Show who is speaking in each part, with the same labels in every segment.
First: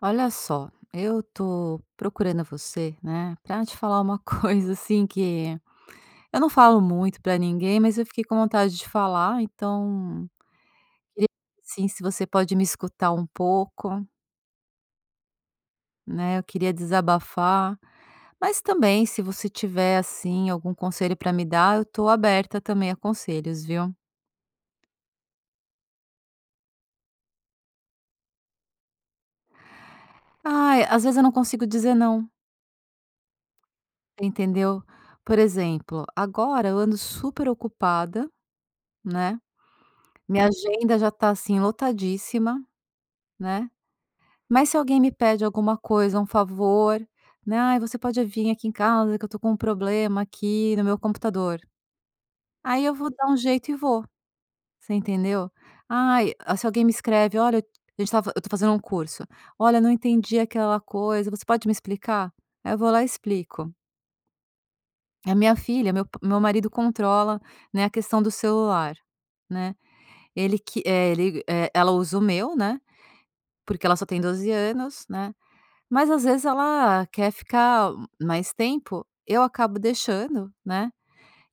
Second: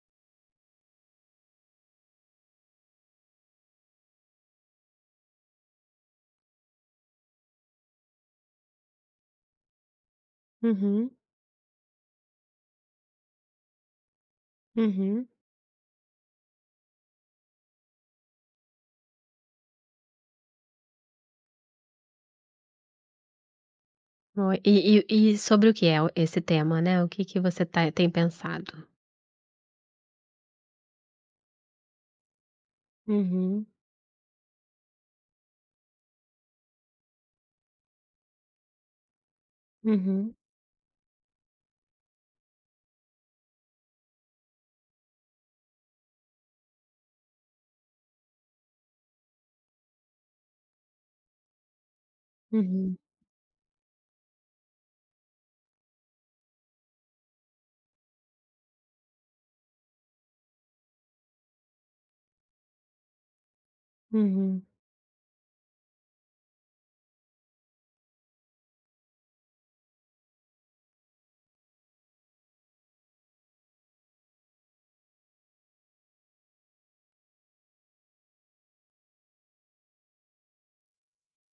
Speaker 1: Olha só, eu tô procurando você, né, pra te falar uma coisa assim que eu não falo muito pra ninguém, mas eu fiquei com vontade de falar, então
Speaker 2: Uhum,
Speaker 1: queria sim, se você pode me escutar um pouco,
Speaker 2: uhum.
Speaker 1: né? Eu queria desabafar, mas também se você tiver assim algum conselho pra me dar, eu tô aberta também a conselhos, viu?
Speaker 2: Oh, e sobre o que é o esse tema, né, o que que você tem pensado?
Speaker 1: Ai, às vezes eu não consigo dizer não,
Speaker 2: Uhum,
Speaker 1: entendeu? Por exemplo, agora eu ando super ocupada, né?
Speaker 2: uhum,
Speaker 1: Minha agenda já tá, assim, lotadíssima, né, mas se alguém me pede alguma coisa, um favor, né: "Ai, você pode vir aqui em casa que eu tô com um problema aqui no meu computador". Aí eu
Speaker 2: uhum,
Speaker 1: vou dar um jeito e vou, você entendeu? Ai, ah, se alguém me escreve: "Olha, eu a gente estava eu tô fazendo um curso. Olha, não entendi aquela coisa, você pode me explicar?". Aí eu vou lá e explico.
Speaker 2: uhum,
Speaker 1: A minha filha meu p meu marido controla, né, a questão do celular, né, ele que é ele, eh, ela usa o meu, né. Porque ela só tem 12 anos, né, mas às vezes ela quer ficar mais tempo, eu acabo deixando, né,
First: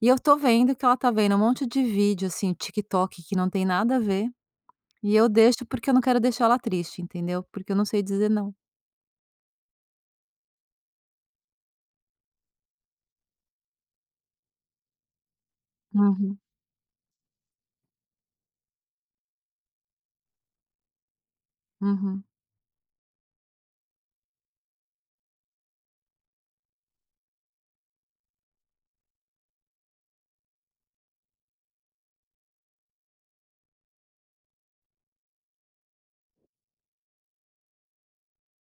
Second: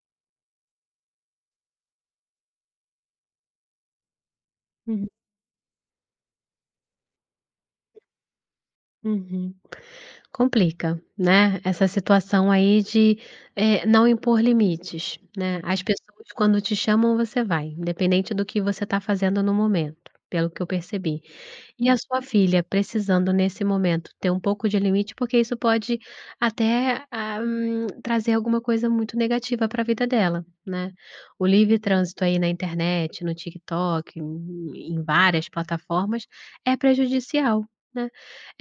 Speaker 1: e eu tô vendo que ela tá vendo um monte de vídeo, assim, TikTok que não tem nada a ver,
Speaker 2: uhum,
Speaker 1: e eu deixo porque eu não quero deixar ela triste, entendeu, porque eu não sei dizer não.
Speaker 2: uhum. Complica, né, essa situação aí de, não impor limites, né, as pessoas
Speaker 1: Uhum,
Speaker 2: quando te chamam você vai, independente do que você está fazendo no momento, pelo que eu percebi. E a sua
Speaker 1: uhum.
Speaker 2: filha precisando nesse momento ter um pouco de limite, porque isso pode até, trazer alguma coisa muito negativa para a vida dela, né. O livre trânsito aí na internet, no TikTok, em várias plataformas, é prejudicial, né.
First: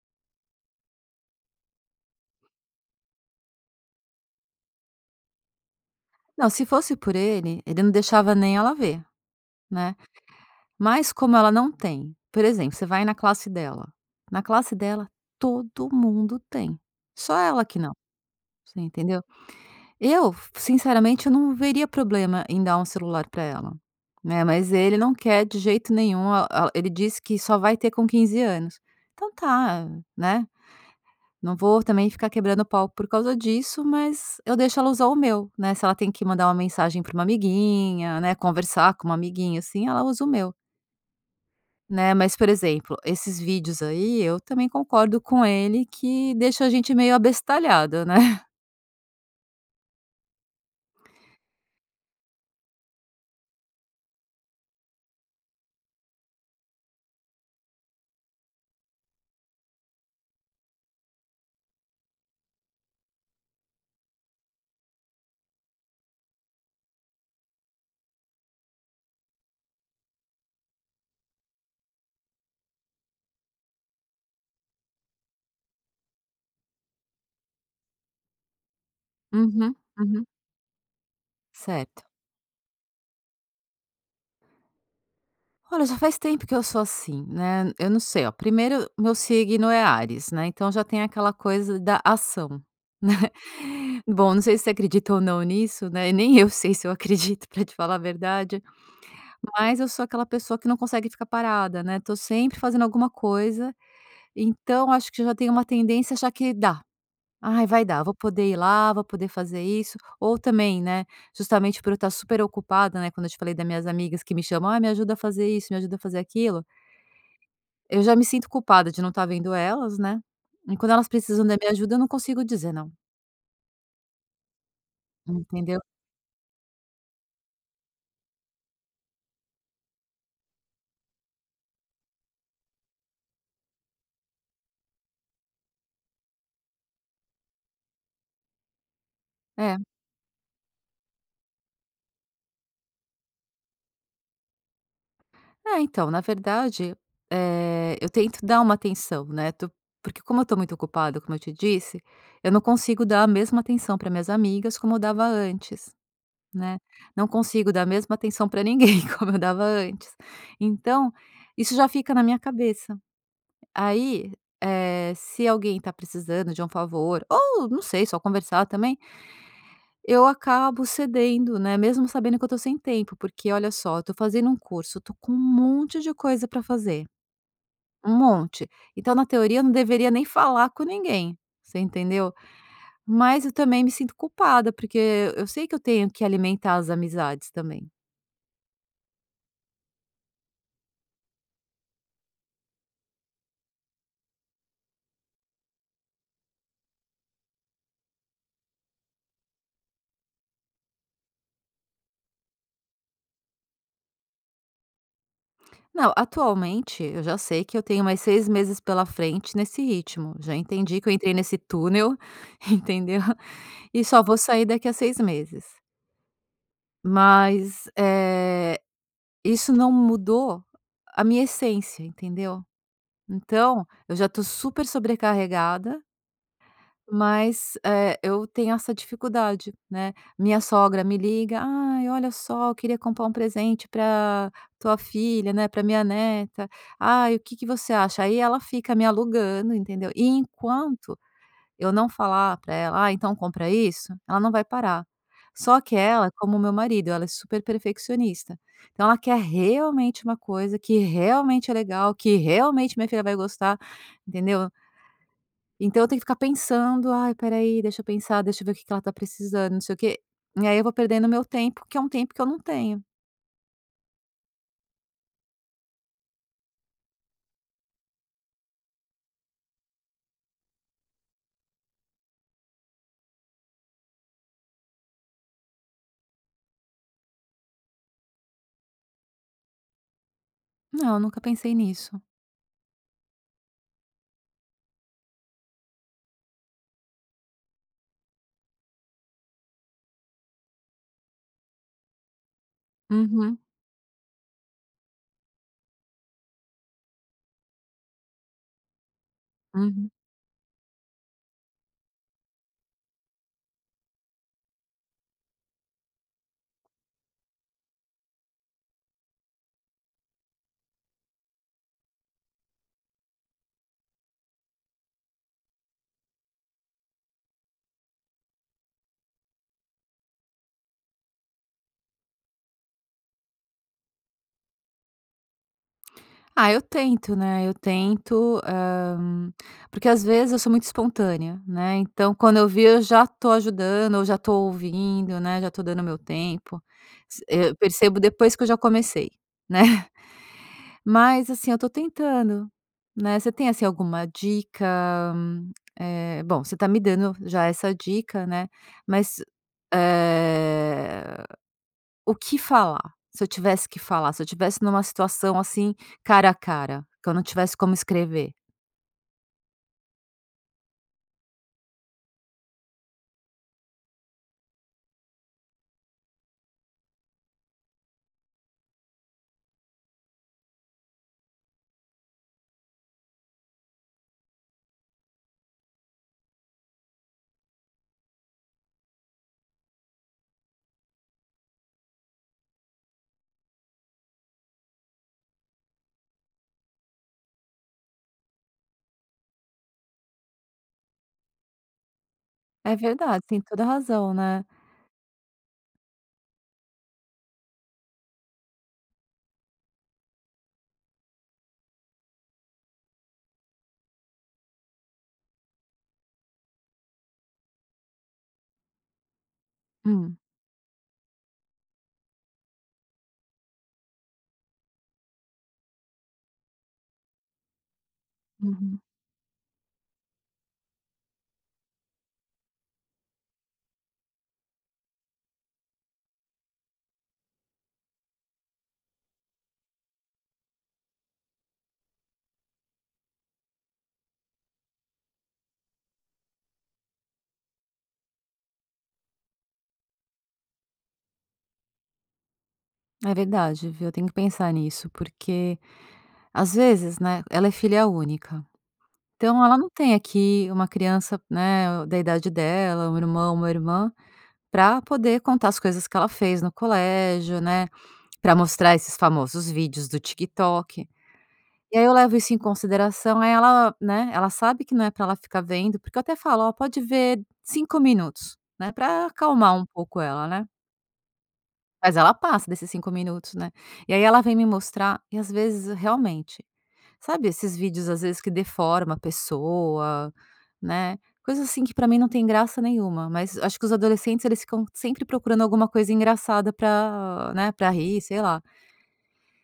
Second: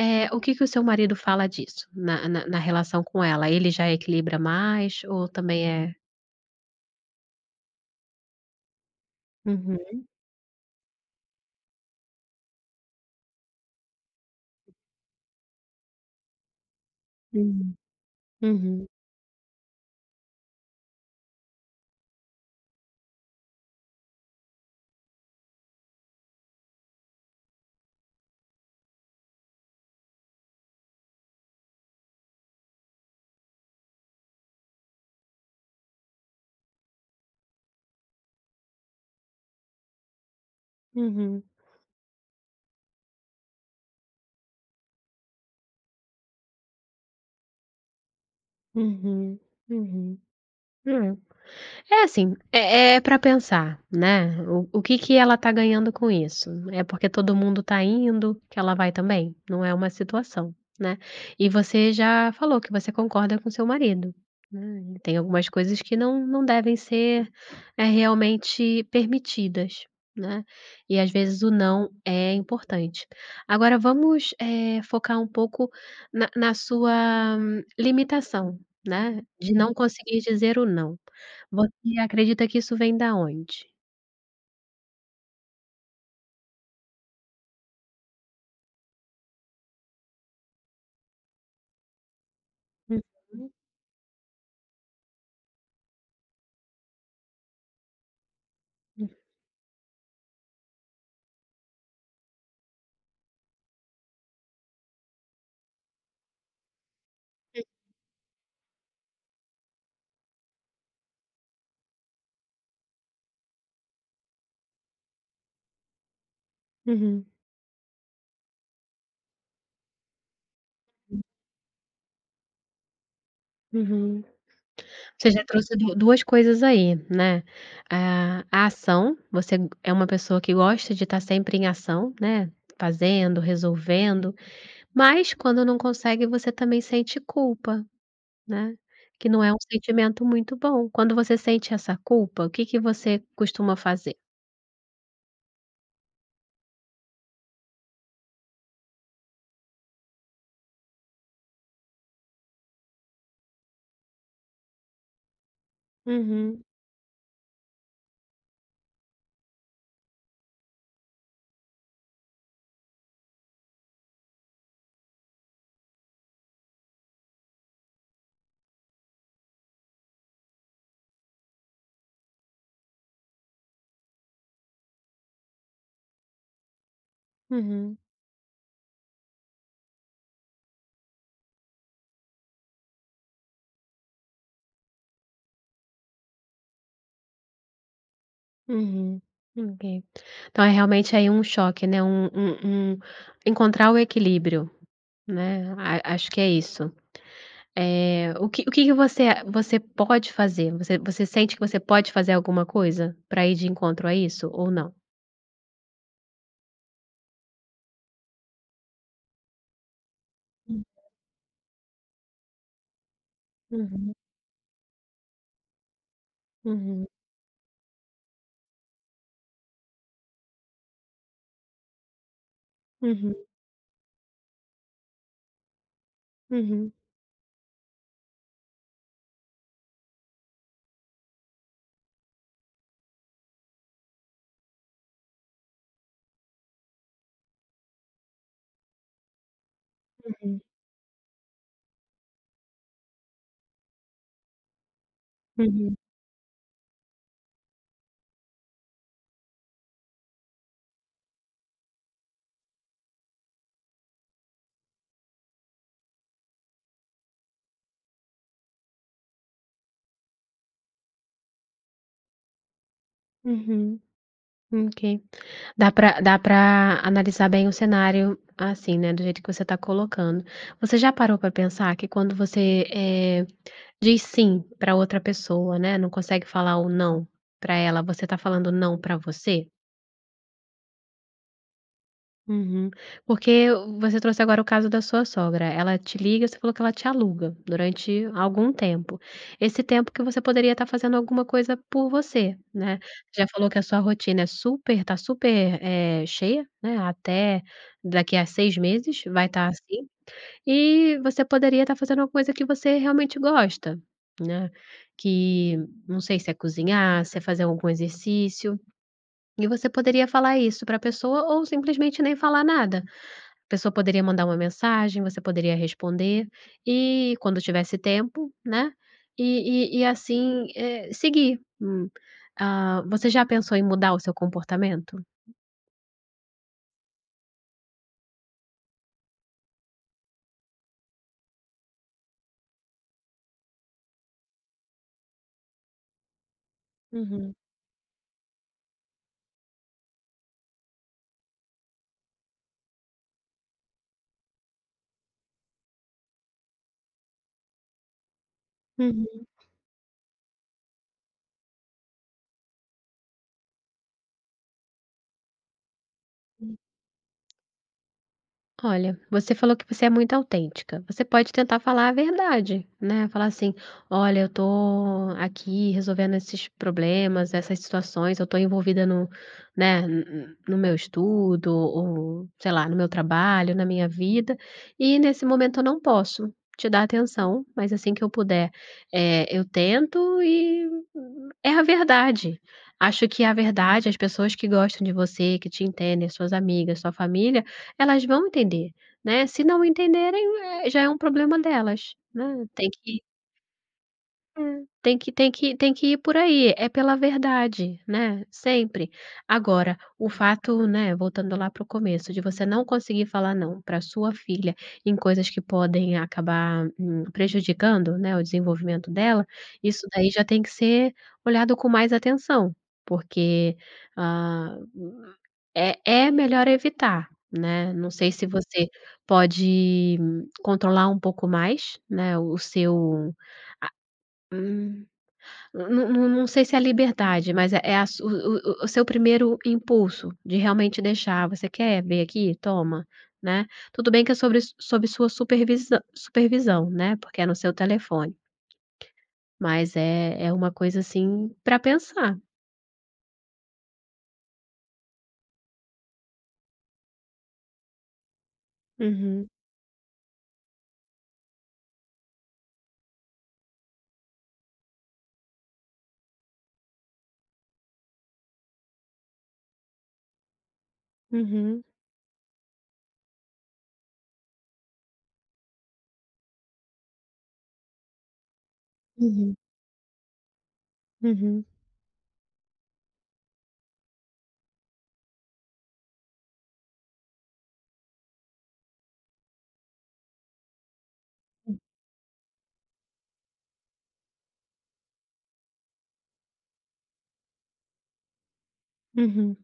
Speaker 2: O que que o seu marido fala disso na relação com ela? Ele já equilibra mais ou também é.
Speaker 1: Não, se fosse por ele, ele não deixava nem ela ver, né,
Speaker 2: Uhum,
Speaker 1: mas como ela não tem, por exemplo, você vai na classe dela todo mundo tem, só ela
Speaker 2: uhum,
Speaker 1: que não, você
Speaker 2: uhum,
Speaker 1: entendeu? Eu, sinceramente, eu não veria problema em dar um celular para ela, né, mas ele não quer de jeito nenhum, a ele disse que só vai ter com 15 anos. Então tá, né, não vou também ficar quebrando pau por causa disso, mas eu deixo ela usar o meu, né, se ela tem que mandar uma mensagem para uma amiguinha, né, conversar com uma amiguinha, assim, ela usa o meu,
Speaker 2: uhum,
Speaker 1: né. Mas, por exemplo, esses vídeos aí, eu também concordo com ele que deixa a gente meio abestalhado, né.
Speaker 2: uhum, uhum. É. É assim, é pra pensar, né, o que que ela tá ganhando com isso? É porque todo mundo tá indo que ela vai também? Não é uma situação, né. E você já falou que você concorda com seu marido, né, e tem algumas coisas que não não devem ser, realmente permitidas, né, e às vezes o não é importante. Agora vamos, focar um pouco na sua limitação, né, de não, uhum,
Speaker 1: Uhum,
Speaker 2: conseguir
Speaker 1: uhum,
Speaker 2: dizer o não. Você
Speaker 1: certo.
Speaker 2: acredita que isso vem da onde?
Speaker 1: Olha, já faz tempo que eu sou assim, né, eu não sei, ó, primeiro meu signo é Áries, né, então já tem aquela coisa da ação, né. Bom, não sei se você acredita ou não nisso, né, e nem eu sei se eu acredito pra te falar a verdade, mas eu sou aquela pessoa que não consegue ficar parada, né, tô sempre fazendo alguma coisa, então acho que já tenho uma tendência a achar que dá. "Ai, vai dar, vou poder ir lá, vou poder fazer isso", ou também, né, justamente por eu estar super ocupada, né, quando eu te falei das minhas amigas que me chamam: "Ah, me ajuda a fazer isso, me ajuda a fazer aquilo".
Speaker 2: Uhum,
Speaker 1: Eu já me sinto culpada de não estar vendo elas, né, e quando elas
Speaker 2: uhum,
Speaker 1: precisam da minha ajuda eu não consigo dizer não,
Speaker 2: uhum. Você já trouxe
Speaker 1: entendeu?
Speaker 2: du duas coisas aí, né, a ação. Você é uma pessoa que gosta de estar sempre em ação, né, fazendo, resolvendo, mas quando não consegue você também sente culpa, né, que não é um
Speaker 1: É.
Speaker 2: sentimento muito bom. Quando você sente essa culpa, o que que você costuma fazer?
Speaker 1: É, então, na verdade, eu tento dar uma atenção, né, to porque como eu estou muito ocupada, como eu te disse, eu não consigo dar a mesma atenção para minhas amigas como eu dava antes,
Speaker 2: Uhum,
Speaker 1: né, não consigo dar a mesma atenção para ninguém como eu dava antes. Então, isso já fica na minha cabeça. Aí, se alguém está precisando de um favor ou não sei, só conversar também, eu acabo cedendo, né, mesmo sabendo que eu tô sem tempo, porque olha só, eu tô fazendo um curso, eu tô com um monte de coisa pra fazer,
Speaker 2: uhum.
Speaker 1: um monte. Então, na teoria, eu não deveria nem falar com ninguém, você entendeu? Mas eu também me sinto culpada, porque eu sei que eu tenho que alimentar as amizades também.
Speaker 2: Uhum. Ok. Então é realmente aí um choque, né, um encontrar o equilíbrio, né, a acho que é isso. O que que você pode fazer? Você sente que você pode fazer alguma coisa para ir de encontro a isso ou não?
Speaker 1: Não, atualmente eu já sei que eu tenho mais 6 meses pela frente nesse ritmo. Já
Speaker 2: Hum.
Speaker 1: entendi que eu entrei nesse túnel, entendeu? E
Speaker 2: Uhum.
Speaker 1: só vou sair daqui a 6 meses.
Speaker 2: Uhum.
Speaker 1: Mas, isso não mudou a minha essência, entendeu?
Speaker 2: Uhum.
Speaker 1: Então, eu já tô super sobrecarregada,
Speaker 2: Uhum.
Speaker 1: mas, eu tenho essa dificuldade, né. Minha sogra me liga: "Ai, olha só, eu queria comprar um presente para tua filha, né. Para minha neta. Ai, o que que você acha?". Aí ela fica me alugando, entendeu? E enquanto eu não falar para ela: "Ah, então compra isso", ela não vai parar. Só
Speaker 2: Uhum.
Speaker 1: que ela, como o meu marido, ela é super perfeccionista. Então ela quer realmente uma coisa que realmente é legal, que realmente minha filha vai gostar, entendeu. Então eu tenho que ficar pensando: "Ai, espera aí, deixa eu pensar, deixa eu ver o que que ela tá precisando, não sei o quê". E aí eu vou perdendo meu tempo, que é um tempo que eu não tenho.
Speaker 2: Uhum. Ok. Dá pra analisar bem o cenário assim, né, do jeito que você tá colocando. Você já parou pra pensar que quando você, diz "sim" para outra pessoa, né, não consegue falar o "não" para ela, você tá falando "não" para você?
Speaker 1: Não, eu nunca pensei nisso.
Speaker 2: Uhum. Porque você trouxe agora o caso da sua sogra, ela te liga, você falou que ela te aluga durante algum tempo. Esse tempo que você poderia estar fazendo alguma coisa por você, né. Já
Speaker 1: Uhum,
Speaker 2: falou que a sua rotina é super, cheia, né, até daqui a 6 meses vai estar assim.
Speaker 1: uhum.
Speaker 2: E você poderia estar fazendo uma coisa que você realmente gosta, né, que não sei se é cozinhar, se é fazer algum exercício, e você poderia falar isso para a pessoa ou simplesmente nem falar nada. A pessoa poderia mandar uma mensagem, você poderia responder, e quando tivesse tempo, né, e assim, seguir. Você já pensou em mudar o seu comportamento?
Speaker 1: Ah, eu tento, né, eu tento, porque às vezes eu sou muito espontânea, né, então quando eu vi eu já tô ajudando ou já tô ouvindo, né, já tô dando meu tempo.
Speaker 2: Hı hı.
Speaker 1: Eu percebo depois que eu já comecei, né. Mas assim, eu tô tentando, né. Você tem, assim, alguma dica, bom, você tá me dando já essa dica, né, mas, eh o que falar? Se eu tivesse que falar, se eu tivesse numa situação, assim, cara a cara, que eu não tivesse como escrever.
Speaker 2: Olha, você falou que você é muito autêntica. Você pode tentar falar a verdade, né? Falar assim: olha, eu tô aqui resolvendo esses problemas, essas situações, eu tô envolvida no, né, no meu estudo, ou sei lá, no meu trabalho, na minha vida, e nesse momento eu não posso te dar atenção, mas assim que eu puder, eu tento e é a verdade. Acho que a verdade, as pessoas que gostam de você, que te entendem, suas amigas, sua família, elas vão entender, né. Se não entenderem, já é um problema delas, né, tem
Speaker 1: É
Speaker 2: que
Speaker 1: verdade, tem toda razão,
Speaker 2: é,
Speaker 1: né.
Speaker 2: tem que ir por aí, é pela verdade, né, sempre. Agora, o fato, né, voltando lá para o começo, de você não conseguir falar não para sua filha em coisas que podem acabar, prejudicando, né, o desenvolvimento dela, isso daí
Speaker 1: Hum,
Speaker 2: já tem que ser olhado com mais atenção, porque, hã, é é melhor evitar, né. Não sei se você
Speaker 1: uhum.
Speaker 2: pode, controlar um pouco mais, né, o seu, hum, não sei se é a liberdade, mas é a su o seu primeiro impulso de realmente deixar: "Você quer ver aqui? Toma", né. Tudo bem que é sobre sob sua supervisão, né, porque é no seu telefone, mas é uma coisa, assim, para pensar.
Speaker 1: É verdade, viu, eu tenho que pensar nisso, porque às vezes, né, ela é filha única,
Speaker 2: Uhum,
Speaker 1: então ela não tem aqui uma criança, né, da idade dela, um irmão, uma irmã, para poder contar as coisas que ela fez no colégio, né, para mostrar esses famosos vídeos do TikTok.
Speaker 2: uhum,
Speaker 1: E aí eu levo isso em consideração, aí ela, né, ela sabe que não é para ela ficar vendo, porque eu até falo: "Ó, pode ver 5 minutos", né, para
Speaker 2: uhum,
Speaker 1: acalmar um pouco ela, né.
Speaker 2: uhum,
Speaker 1: Mas ela passa desses 5 minutos, né. E aí ela vem me mostrar e às vezes realmente, sabe esses vídeos às vezes que deforma a pessoa, né, coisas assim que pra mim não tem graça nenhuma, mas acho que os adolescentes eles ficam sempre procurando alguma coisa engraçada pra, né, pra rir, sei lá.
Speaker 2: uhum,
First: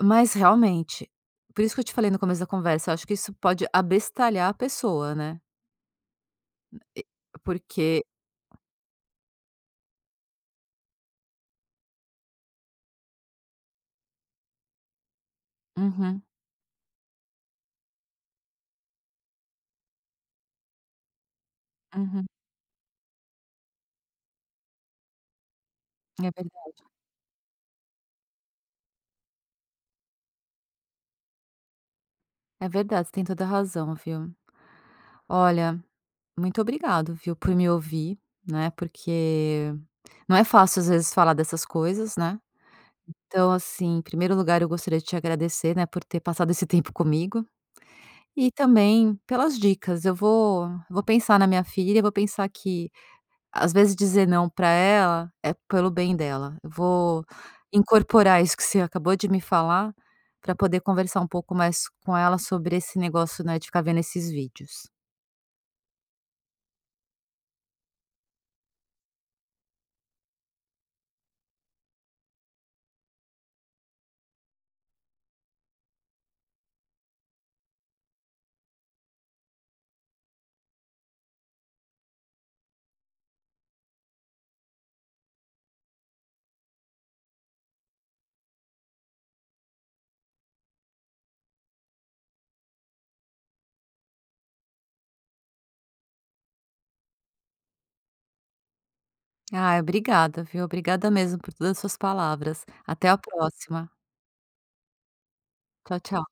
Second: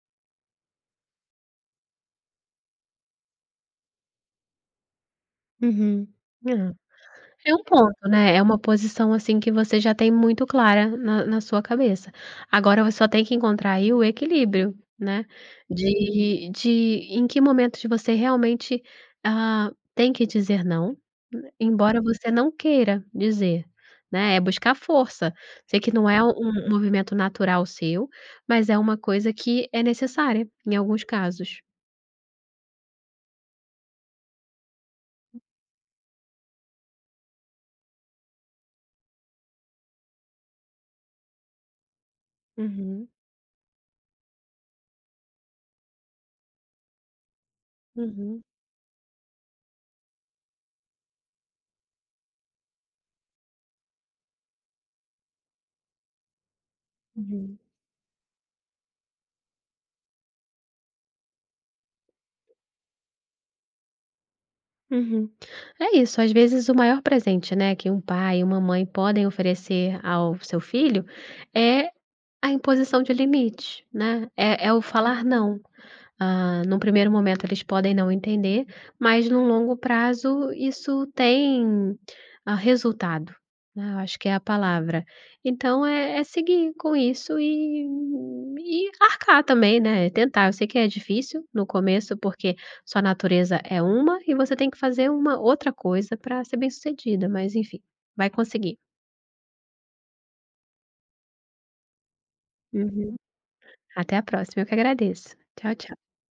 Speaker 1: Mas realmente, por isso que eu te falei no começo da conversa, eu acho que isso pode abestalhar a pessoa, né,
Speaker 2: uhum. Hã. É um
Speaker 1: porque
Speaker 2: ponto, né, é uma posição, assim, que você já tem muito clara na sua cabeça. Agora você só tem que encontrar aí o equilíbrio, né,
Speaker 1: uhum,
Speaker 2: de em que momentos você realmente, tem que dizer não, embora
Speaker 1: uhum,
Speaker 2: você não queira dizer, né, é buscar força. Sei que não é um
Speaker 1: é
Speaker 2: um
Speaker 1: verdade.
Speaker 2: movimento natural seu, mas é uma coisa que é necessária em alguns casos.
Speaker 1: É verdade, você tem toda a razão, viu. Olha, muito obrigado, viu, por me ouvir, né, porque não é fácil às vezes falar dessas coisas, né.
Speaker 2: Uhum,
Speaker 1: Então, assim, em primeiro lugar, eu gostaria de te agradecer, né, por ter passado esse tempo comigo
Speaker 2: uhum,
Speaker 1: e também pelas dicas. Eu vou pensar na minha filha, vou pensar que às vezes dizer não para ela é pelo bem dela. Eu vou
Speaker 2: uhum.
Speaker 1: incorporar isso que você acabou de me falar, para poder conversar um pouco mais com ela sobre esse negócio, né, de ficar vendo esses vídeos.
Speaker 2: Uhum. É isso, às vezes o maior presente, né, que um pai e uma mãe podem oferecer ao seu filho é a imposição de limite, né, é o falar não. Num primeiro momento eles podem não entender, mas no longo prazo isso tem, resultado, né, eu acho que é a palavra. Então é seguir com isso e arcar também, né, tentar. Eu sei que é difícil no começo, porque sua natureza é uma e você tem que fazer uma outra coisa para ser bem-sucedida, mas enfim, vai conseguir.
Speaker 1: Ah, obrigada, viu. Obrigada mesmo por todas as suas palavras. Até
Speaker 2: Uhum.
Speaker 1: a próxima.
Speaker 2: Até a próxima, eu que agradeço. Tchau, tchau.
Speaker 1: Tchau, tchau.